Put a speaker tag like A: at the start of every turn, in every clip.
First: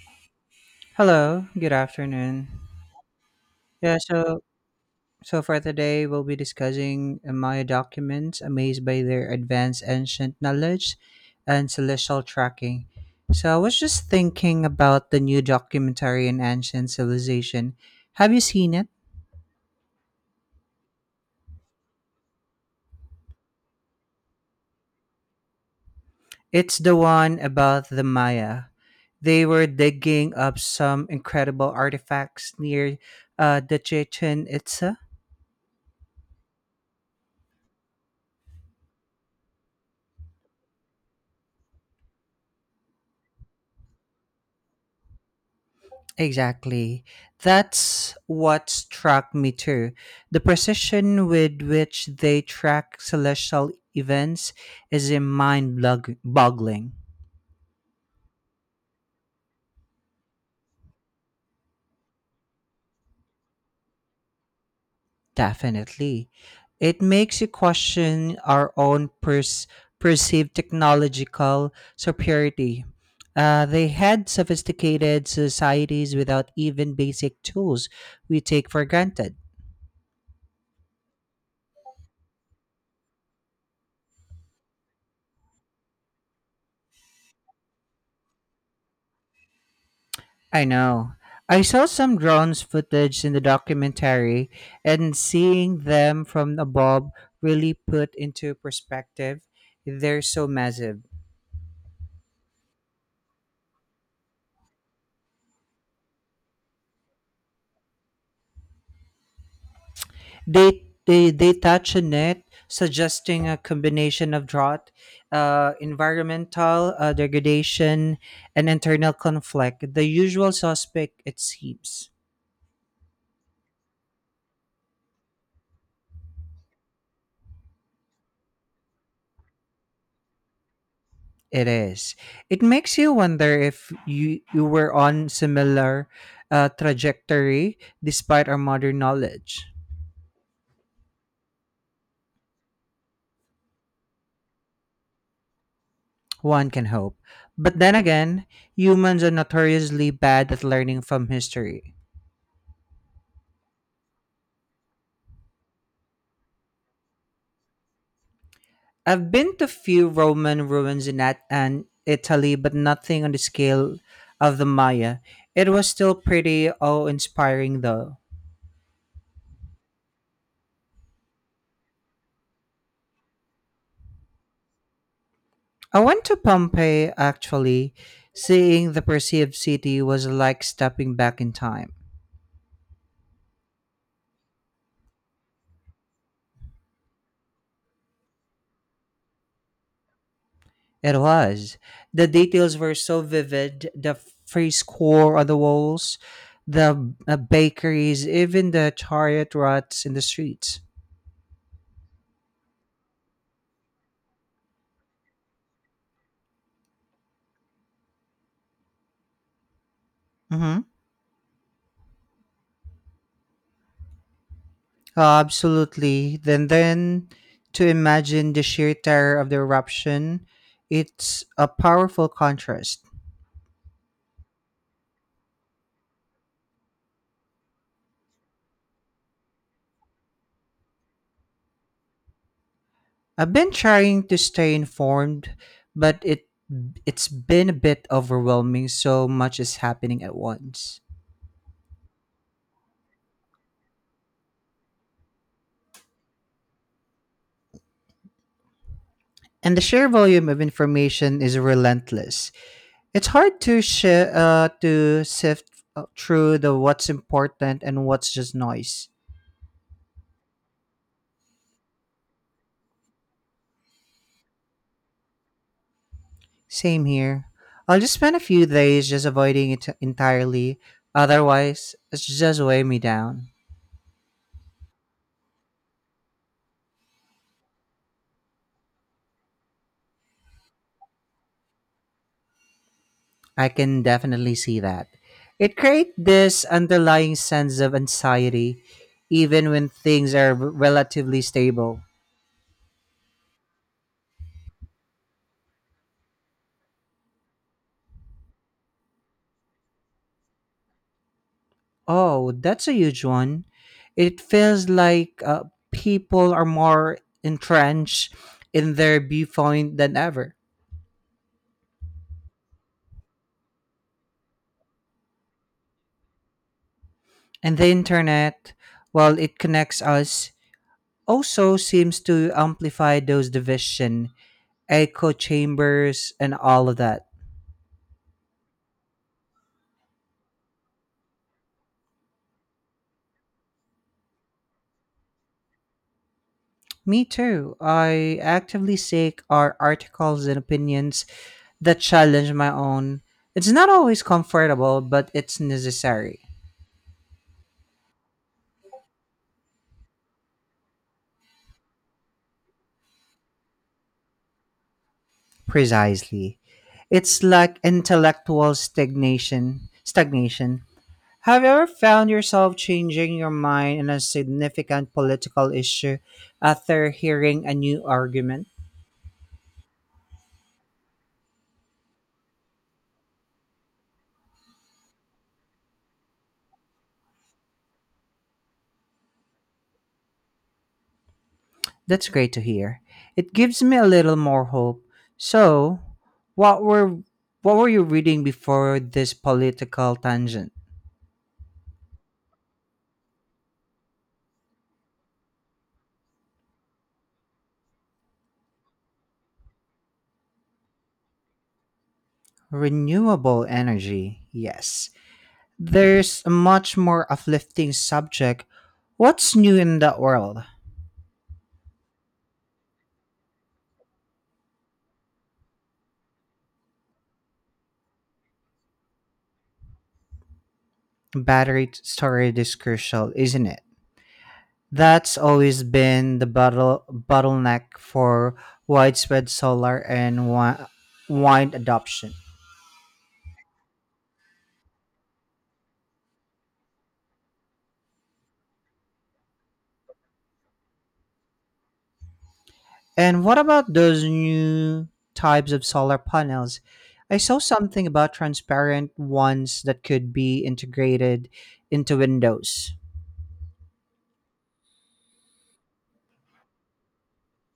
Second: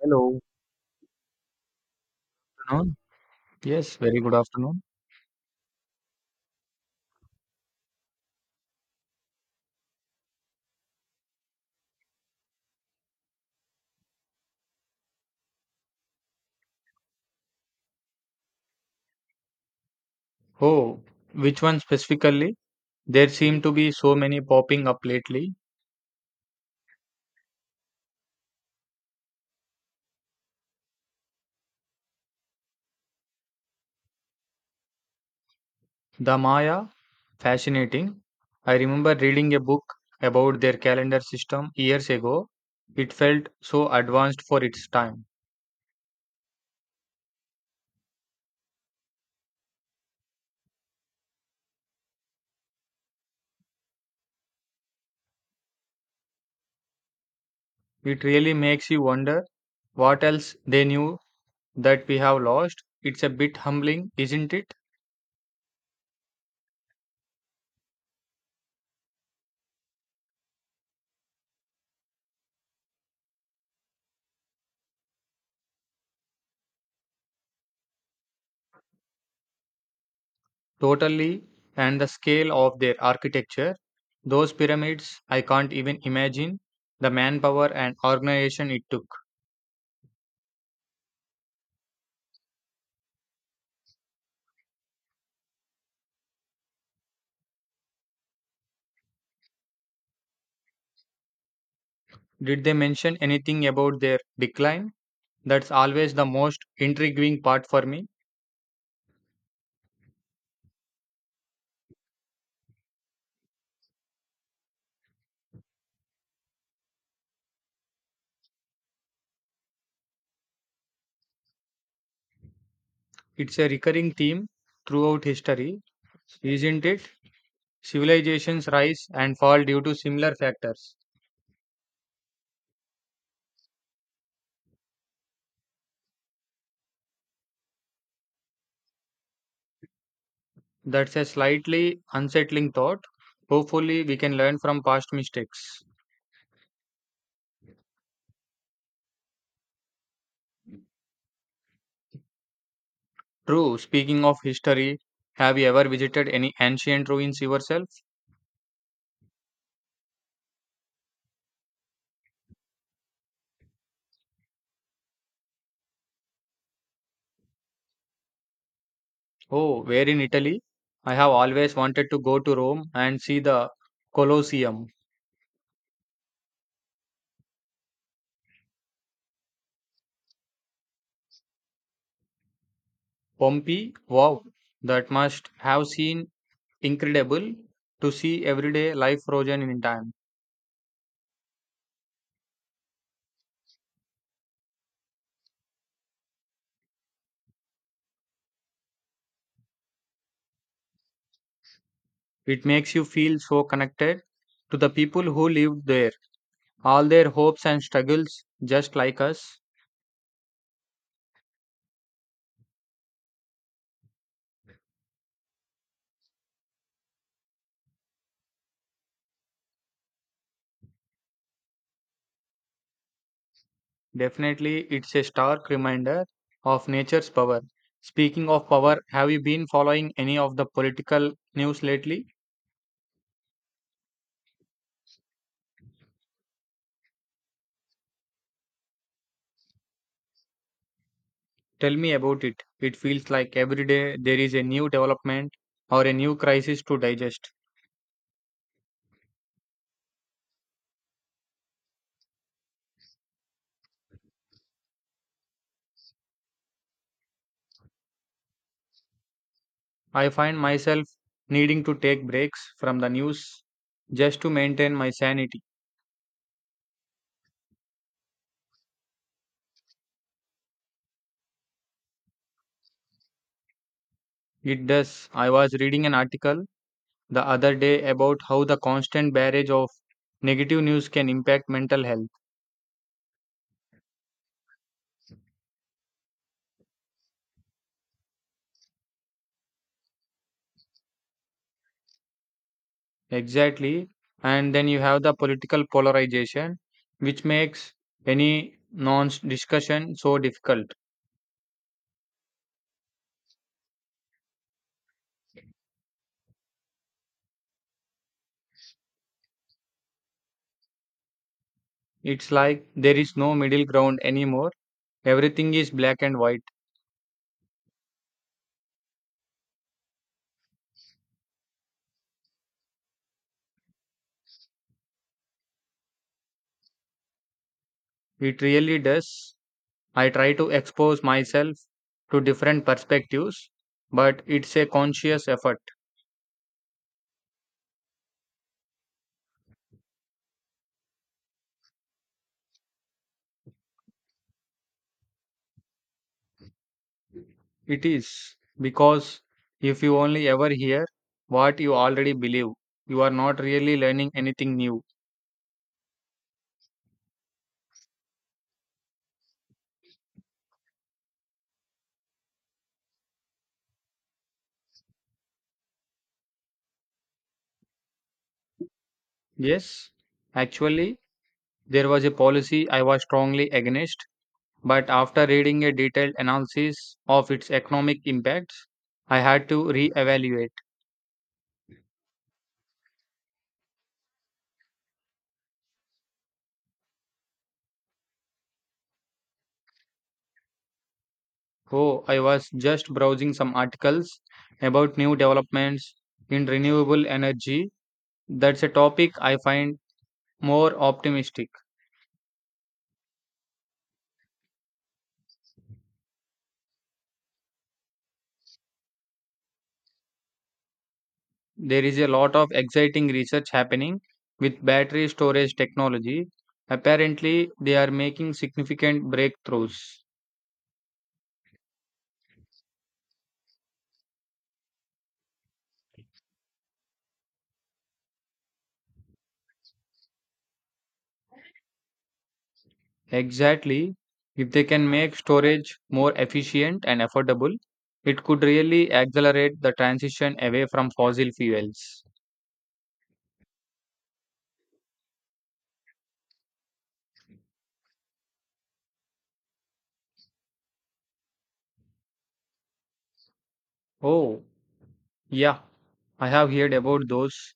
A: Hello,
B: Hello, good afternoon.
A: afternoon. Yes,
B: Yeah,
A: very good
B: so
A: afternoon.
B: so for today we'll be discussing Maya documents, amazed by their advanced ancient knowledge and celestial tracking. So I was just thinking about the new documentary on ancient civilization. Have you seen it?
A: Oh, which one specifically? There seem to be so many popping up lately.
B: It's the one about the Maya. They were digging up some incredible artifacts near the Chichen Itza.
A: The Maya, fascinating. I remember reading a book about their calendar system years ago. It felt so advanced for its time.
B: Exactly. That's what struck me too. The precision with which they track celestial events is a mind boggling.
A: It really makes you wonder what else they knew that we have lost. It's a bit humbling, isn't it?
B: Definitely. It makes you question our own perceived technological superiority. They had sophisticated societies without even basic tools we take for granted.
A: Totally, and the scale of their architecture, those pyramids, I can't even imagine the manpower and organization it took.
B: I know. I saw some drones footage in the documentary, and seeing them from above really put into perspective. They're so massive.
A: Did they mention anything about their decline? That's always the most intriguing part for me.
B: They touch on it, suggesting a combination of drought, environmental degradation, and internal conflict. The usual suspect, it seems.
A: It's a recurring theme throughout history, isn't it? Civilizations rise and fall due to similar factors.
B: It is. It makes you wonder if you were on similar trajectory despite our modern knowledge.
A: That's a slightly unsettling thought. Hopefully, we can learn from past mistakes.
B: One can hope. But then again, humans are notoriously bad at learning from history.
A: True. Speaking of history, have you ever visited any ancient ruins yourself?
B: I've been to few Roman ruins in and Italy, but nothing on the scale of the Maya. It was still pretty awe-inspiring, though.
A: Oh, where in Italy? I have always wanted to go to Rome and see the Colosseum.
B: I went to Pompeii actually. Seeing the perceived city was like stepping back in time.
A: Pompeii? Wow, that must have seen incredible to see everyday life frozen in time.
B: It was. The details were so vivid the fresco on the walls, the bakeries, even the chariot ruts in the streets.
A: It makes you feel so connected to the people who lived there, all their hopes and struggles, just like us.
B: Mm-hmm. Absolutely. Then to imagine the sheer terror of the eruption, it's a powerful contrast.
A: Definitely, it's a stark reminder of nature's power. Speaking of power, have you been following any of the political news lately?
B: I've been trying to stay informed, but it's been a bit overwhelming. So much is happening at once,
A: Tell me about it. It feels like every day there is a new development or a new crisis to digest.
B: and the sheer volume of information is relentless. It's hard to shi to sift through the what's important and what's just noise.
A: I find myself needing to take breaks from the news just to maintain my sanity.
B: Same here. I'll just spend a few days just avoiding it entirely. Otherwise, it's just weigh me down.
A: It does. I was reading an article the other day about how the constant barrage of negative news can impact mental health.
B: I can definitely see that. It creates this underlying sense of anxiety, even when things are relatively stable.
A: Exactly. And then you have the political polarization, which makes any non discussion so difficult.
B: Oh, that's a huge one. It feels like people are more entrenched in their viewpoint than ever.
A: It's like there is no middle ground anymore. Everything is black and white.
B: And the internet, while it connects us, also seems to amplify those division, echo chambers, and all of that.
A: It really does. I try to expose myself to different perspectives, but it's a conscious effort.
B: Me too. I actively seek our articles and opinions that challenge my own. It's not always comfortable, but it's necessary.
A: It is because if you only ever hear what you already believe, you are not really learning anything new.
B: Precisely. It's like intellectual stagnation. Stagnation. Have you ever found yourself changing your mind on a significant political issue after hearing a new argument?
A: Yes, actually. There was a policy I was strongly against, but after reading a detailed analysis of its economic impacts, I had to reevaluate.
B: That's great to hear. It gives me a little more hope. So, what were what were you reading before this political tangent?
A: Oh, I was just browsing some articles about new developments in renewable energy. That's a topic I find more optimistic.
B: Renewable energy. Yes. There's a much more uplifting subject. What's new in that world?
A: There is a lot of exciting research happening with battery storage technology. Apparently, they are making significant breakthroughs.
B: Storage is crucial, isn't it? That's always been the bottleneck for widespread solar and wind adoption.
A: Exactly. If they can make storage more efficient and affordable, it could really accelerate the transition away from fossil fuels.
B: And what about those new types of solar panels? I saw something about transparent ones that could be integrated into windows.
A: Oh, yeah, I have heard about those.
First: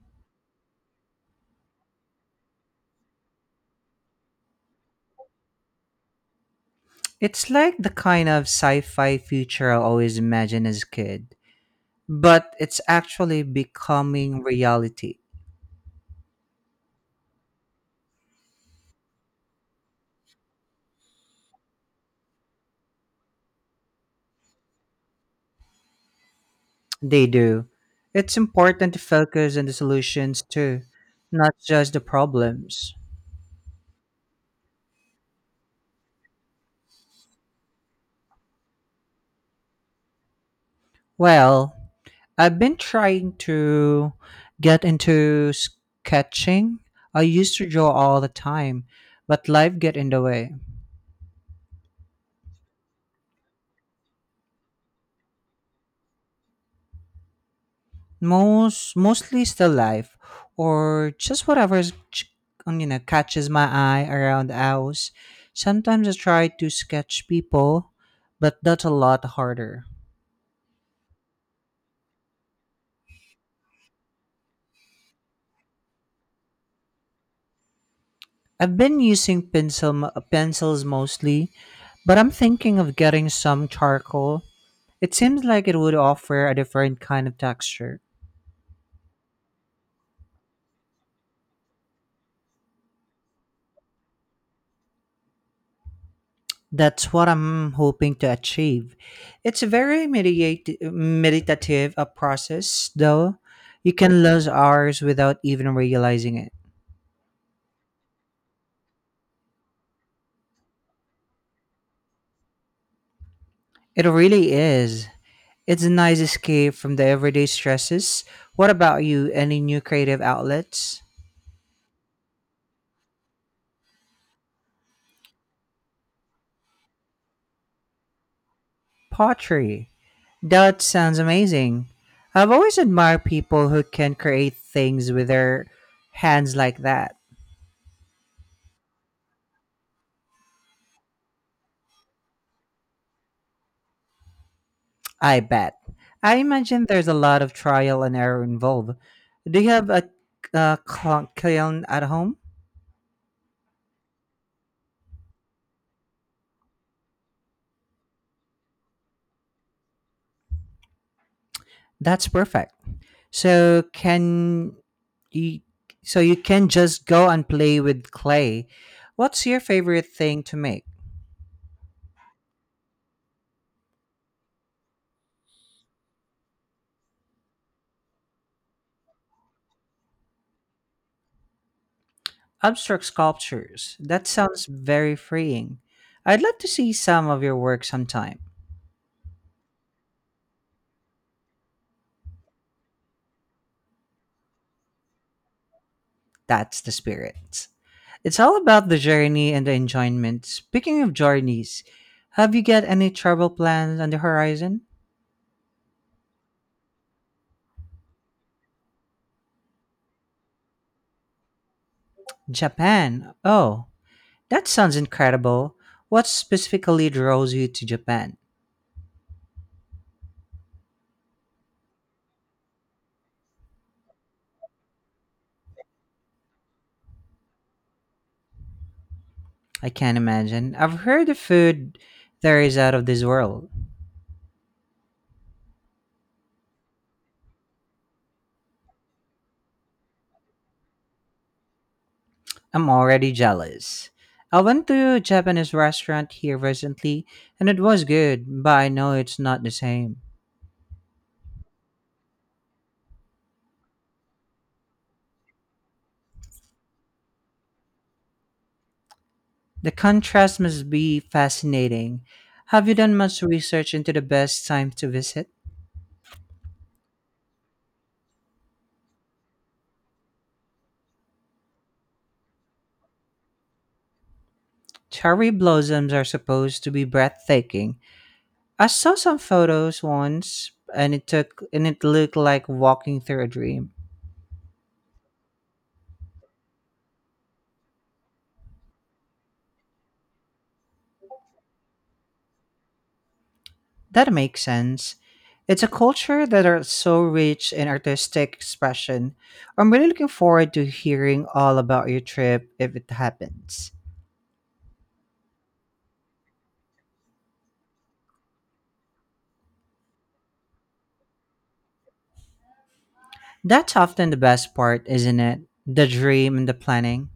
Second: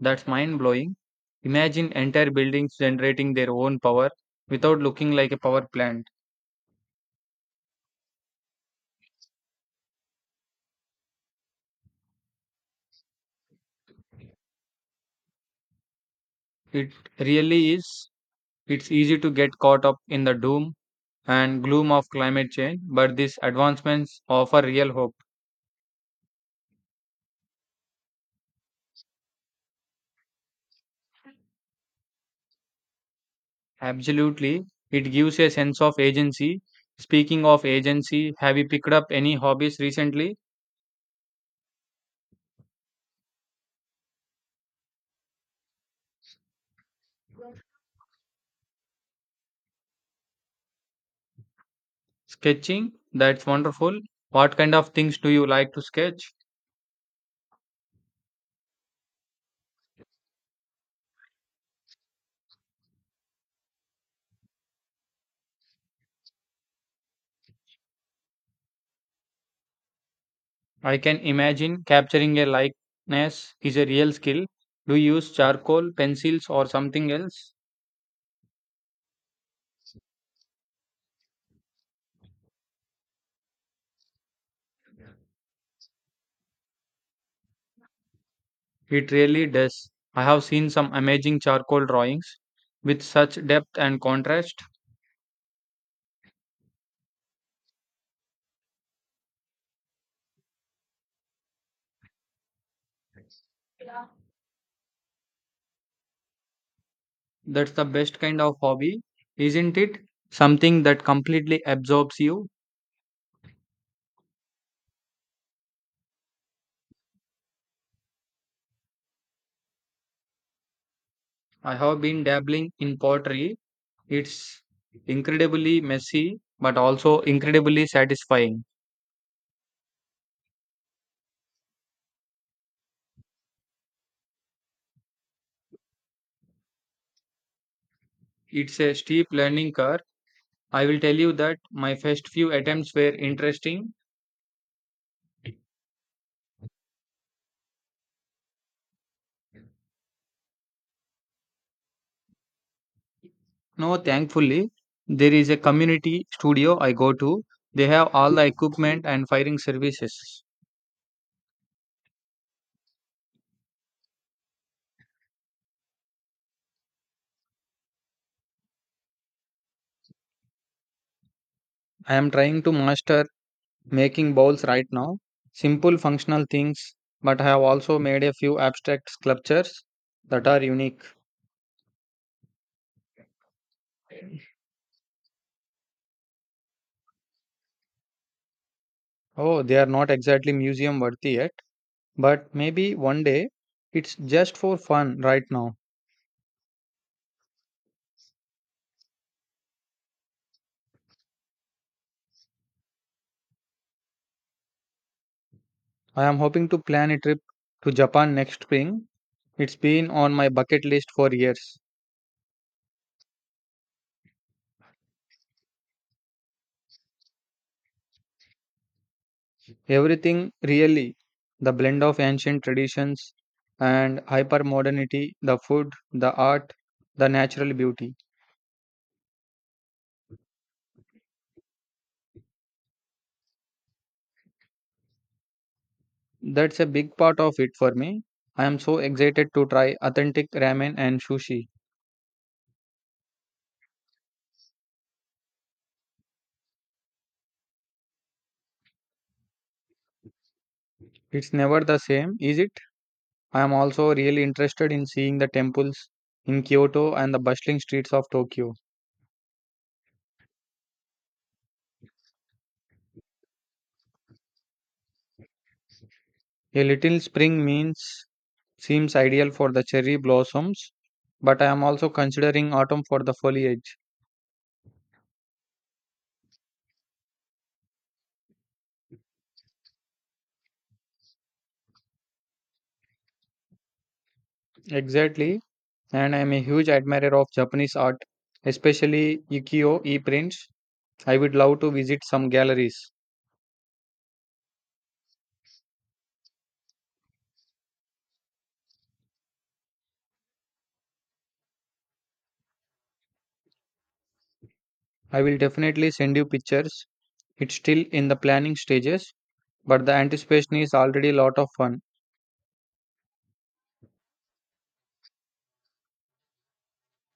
A: That's mind blowing. Imagine entire buildings generating their own power without looking like a power plant.
B: It's like the kind of sci fi future I always imagined as a kid, but it's actually becoming reality.
A: It really is. It's easy to get caught up in the doom and gloom of climate change, but these advancements offer real hope.
B: They do. It's important to focus on the solutions too, not just the problems.
A: Absolutely. It gives a sense of agency. Speaking of agency, have you picked up any hobbies recently?
B: Well, I've been trying to get into sketching. I used to draw all the time, but life get in the way.
A: Sketching? That's wonderful. What kind of things do you like to sketch?
B: Mostly still life or just whatever is ch- you know catches my eye around the house. Sometimes I try to sketch people, but that's a lot harder.
A: I can imagine capturing a likeness is a real skill. Do you use charcoal, pencils, or something else?
B: I've been using pencils mostly, but I'm thinking of getting some charcoal. It seems like it would offer a different kind of texture.
A: It really does. I have seen some amazing charcoal drawings with such depth and contrast.
B: That's what I'm hoping to achieve. It's a very meditative a process, though. You can lose hours without even realizing it.
A: That's the best kind of hobby, isn't it? Something that completely absorbs you.
B: It really is. It's a nice escape from the everyday stresses. What about you? Any new creative outlets?
A: I have been dabbling in pottery. It's incredibly messy, but also incredibly satisfying.
B: Pottery. That sounds amazing. I've always admired people who can create things with their hands like that.
A: It's a steep learning curve. I will tell you that my first few attempts were interesting.
B: I bet. I imagine there's a lot of trial and error involved. Do you have a kiln at home?
A: No, thankfully, there is a community studio I go to. They have all the equipment and firing services.
B: That's perfect. So you, you can just go and play with clay. What's your favorite thing to make?
A: I am trying to master making bowls right now. Simple functional things, but I have also made a few abstract sculptures that are unique.
B: Abstract sculptures. That sounds very freeing. I'd love to see some of your work sometime.
A: Oh, they are not exactly museum worthy yet, but maybe one day it's just for fun right now.
B: That's the spirit. It's all about the journey and the enjoyment. Speaking of journeys, have you got any travel plans on the horizon?
A: I am hoping to plan a trip to Japan next spring. It's been on my bucket list for years.
B: Japan. Oh, that sounds incredible. What specifically draws you to Japan?
A: Everything really the blend of ancient traditions and hyper modernity, the food, the art, the natural beauty.
B: I can't imagine. I've heard the food there is out of this world.
A: That's a big part of it for me. I am so excited to try authentic ramen and sushi.
B: I'm already jealous. I went to a Japanese restaurant here recently and it was good, but I know it's not the same.
A: It's never the same, is it? I am also really interested in seeing the temples in Kyoto and the bustling streets of Tokyo.
B: The contrast must be fascinating. Have you done much research into the best time to visit?
A: A little spring means seems ideal for the cherry blossoms, but I am also considering autumn for the foliage.
B: Cherry blossoms are supposed to be breathtaking. I saw some photos once and it took and it looked like walking through a dream.
A: Exactly, and I am a huge admirer of Japanese art, especially ukiyo e prints. I would love to visit some galleries.
B: That makes sense. It's a culture that are so rich in artistic expression. I'm really looking forward to hearing all about your trip if it happens.
A: I will definitely send you pictures. It's still in the planning stages, but the anticipation is already a lot of fun.
B: That's often the best part, isn't it? The dream and the planning.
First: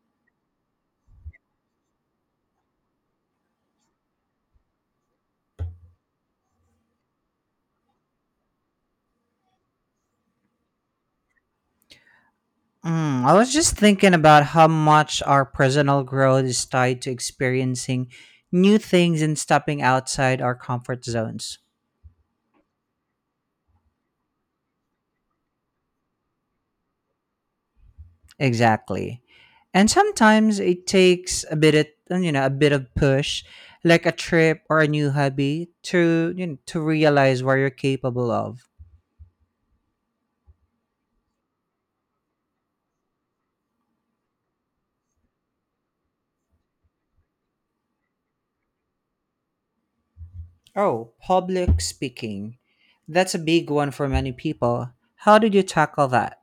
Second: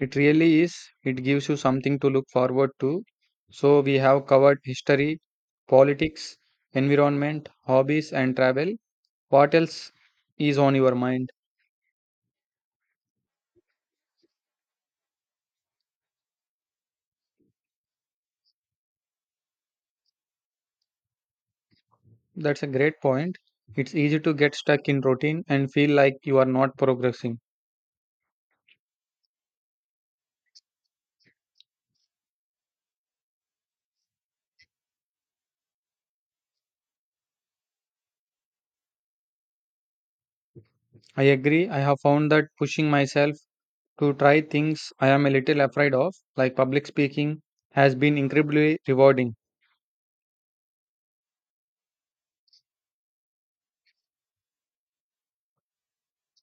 A: It really is. It gives you something to look forward to. So, we have covered history, politics, environment, hobbies, and travel. What else is on your mind?
B: I was just thinking about how much our personal growth is tied to experiencing new things and stepping outside our comfort zones.
A: That's a great point. It's easy to get stuck in routine and feel like you are not progressing.
B: Exactly. And sometimes it takes a bit of, a bit of push, like a trip or a new hobby to to realize what you're capable of.
A: I agree. I have found that pushing myself to try things I am a little afraid of, like public speaking, has been incredibly rewarding.
B: Oh, public speaking. That's a big one for many people. How did you tackle that?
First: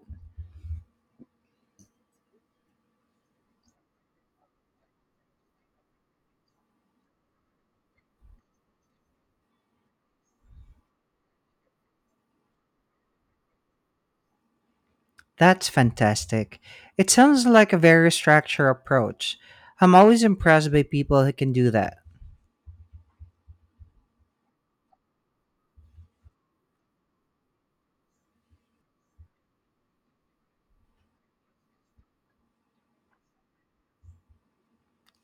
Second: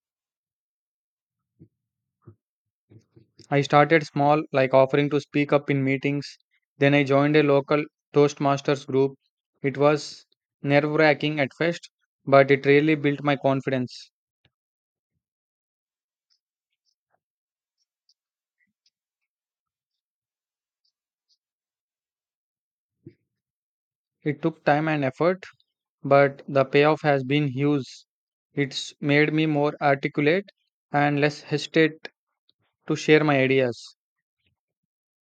A: I started small, like offering to speak up in meetings. Then I joined a local Toastmasters group. It was nerve wracking at first, but it really built my confidence.
B: That's fantastic. It sounds like a very structured approach. I'm always impressed by people who can do that.
A: It took time and effort, but the payoff has been huge. It's made me more articulate and less hesitate to share my ideas.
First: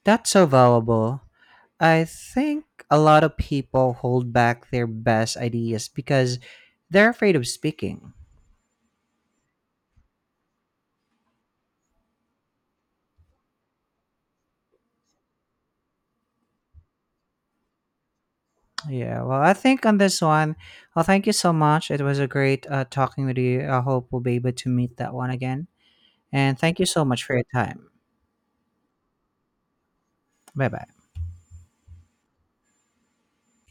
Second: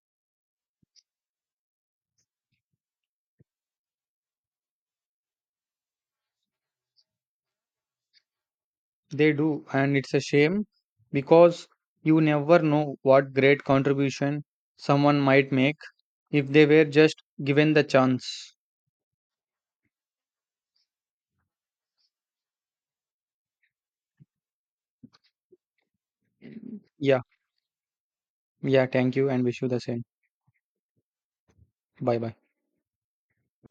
B: That's so valuable. I think a lot of people hold back their best ideas because they're afraid of speaking.
A: They do, and it's a shame because you never know what great contribution someone might make if they were just given the chance.
B: Yeah, well, I think on this one, well, thank you so much. It was a great talking with you. I hope we'll be able to meet that one again. And thank you so
A: Yeah,
B: much for your time.
A: yeah, thank you and wish you the same.
B: Bye bye.
A: Bye bye.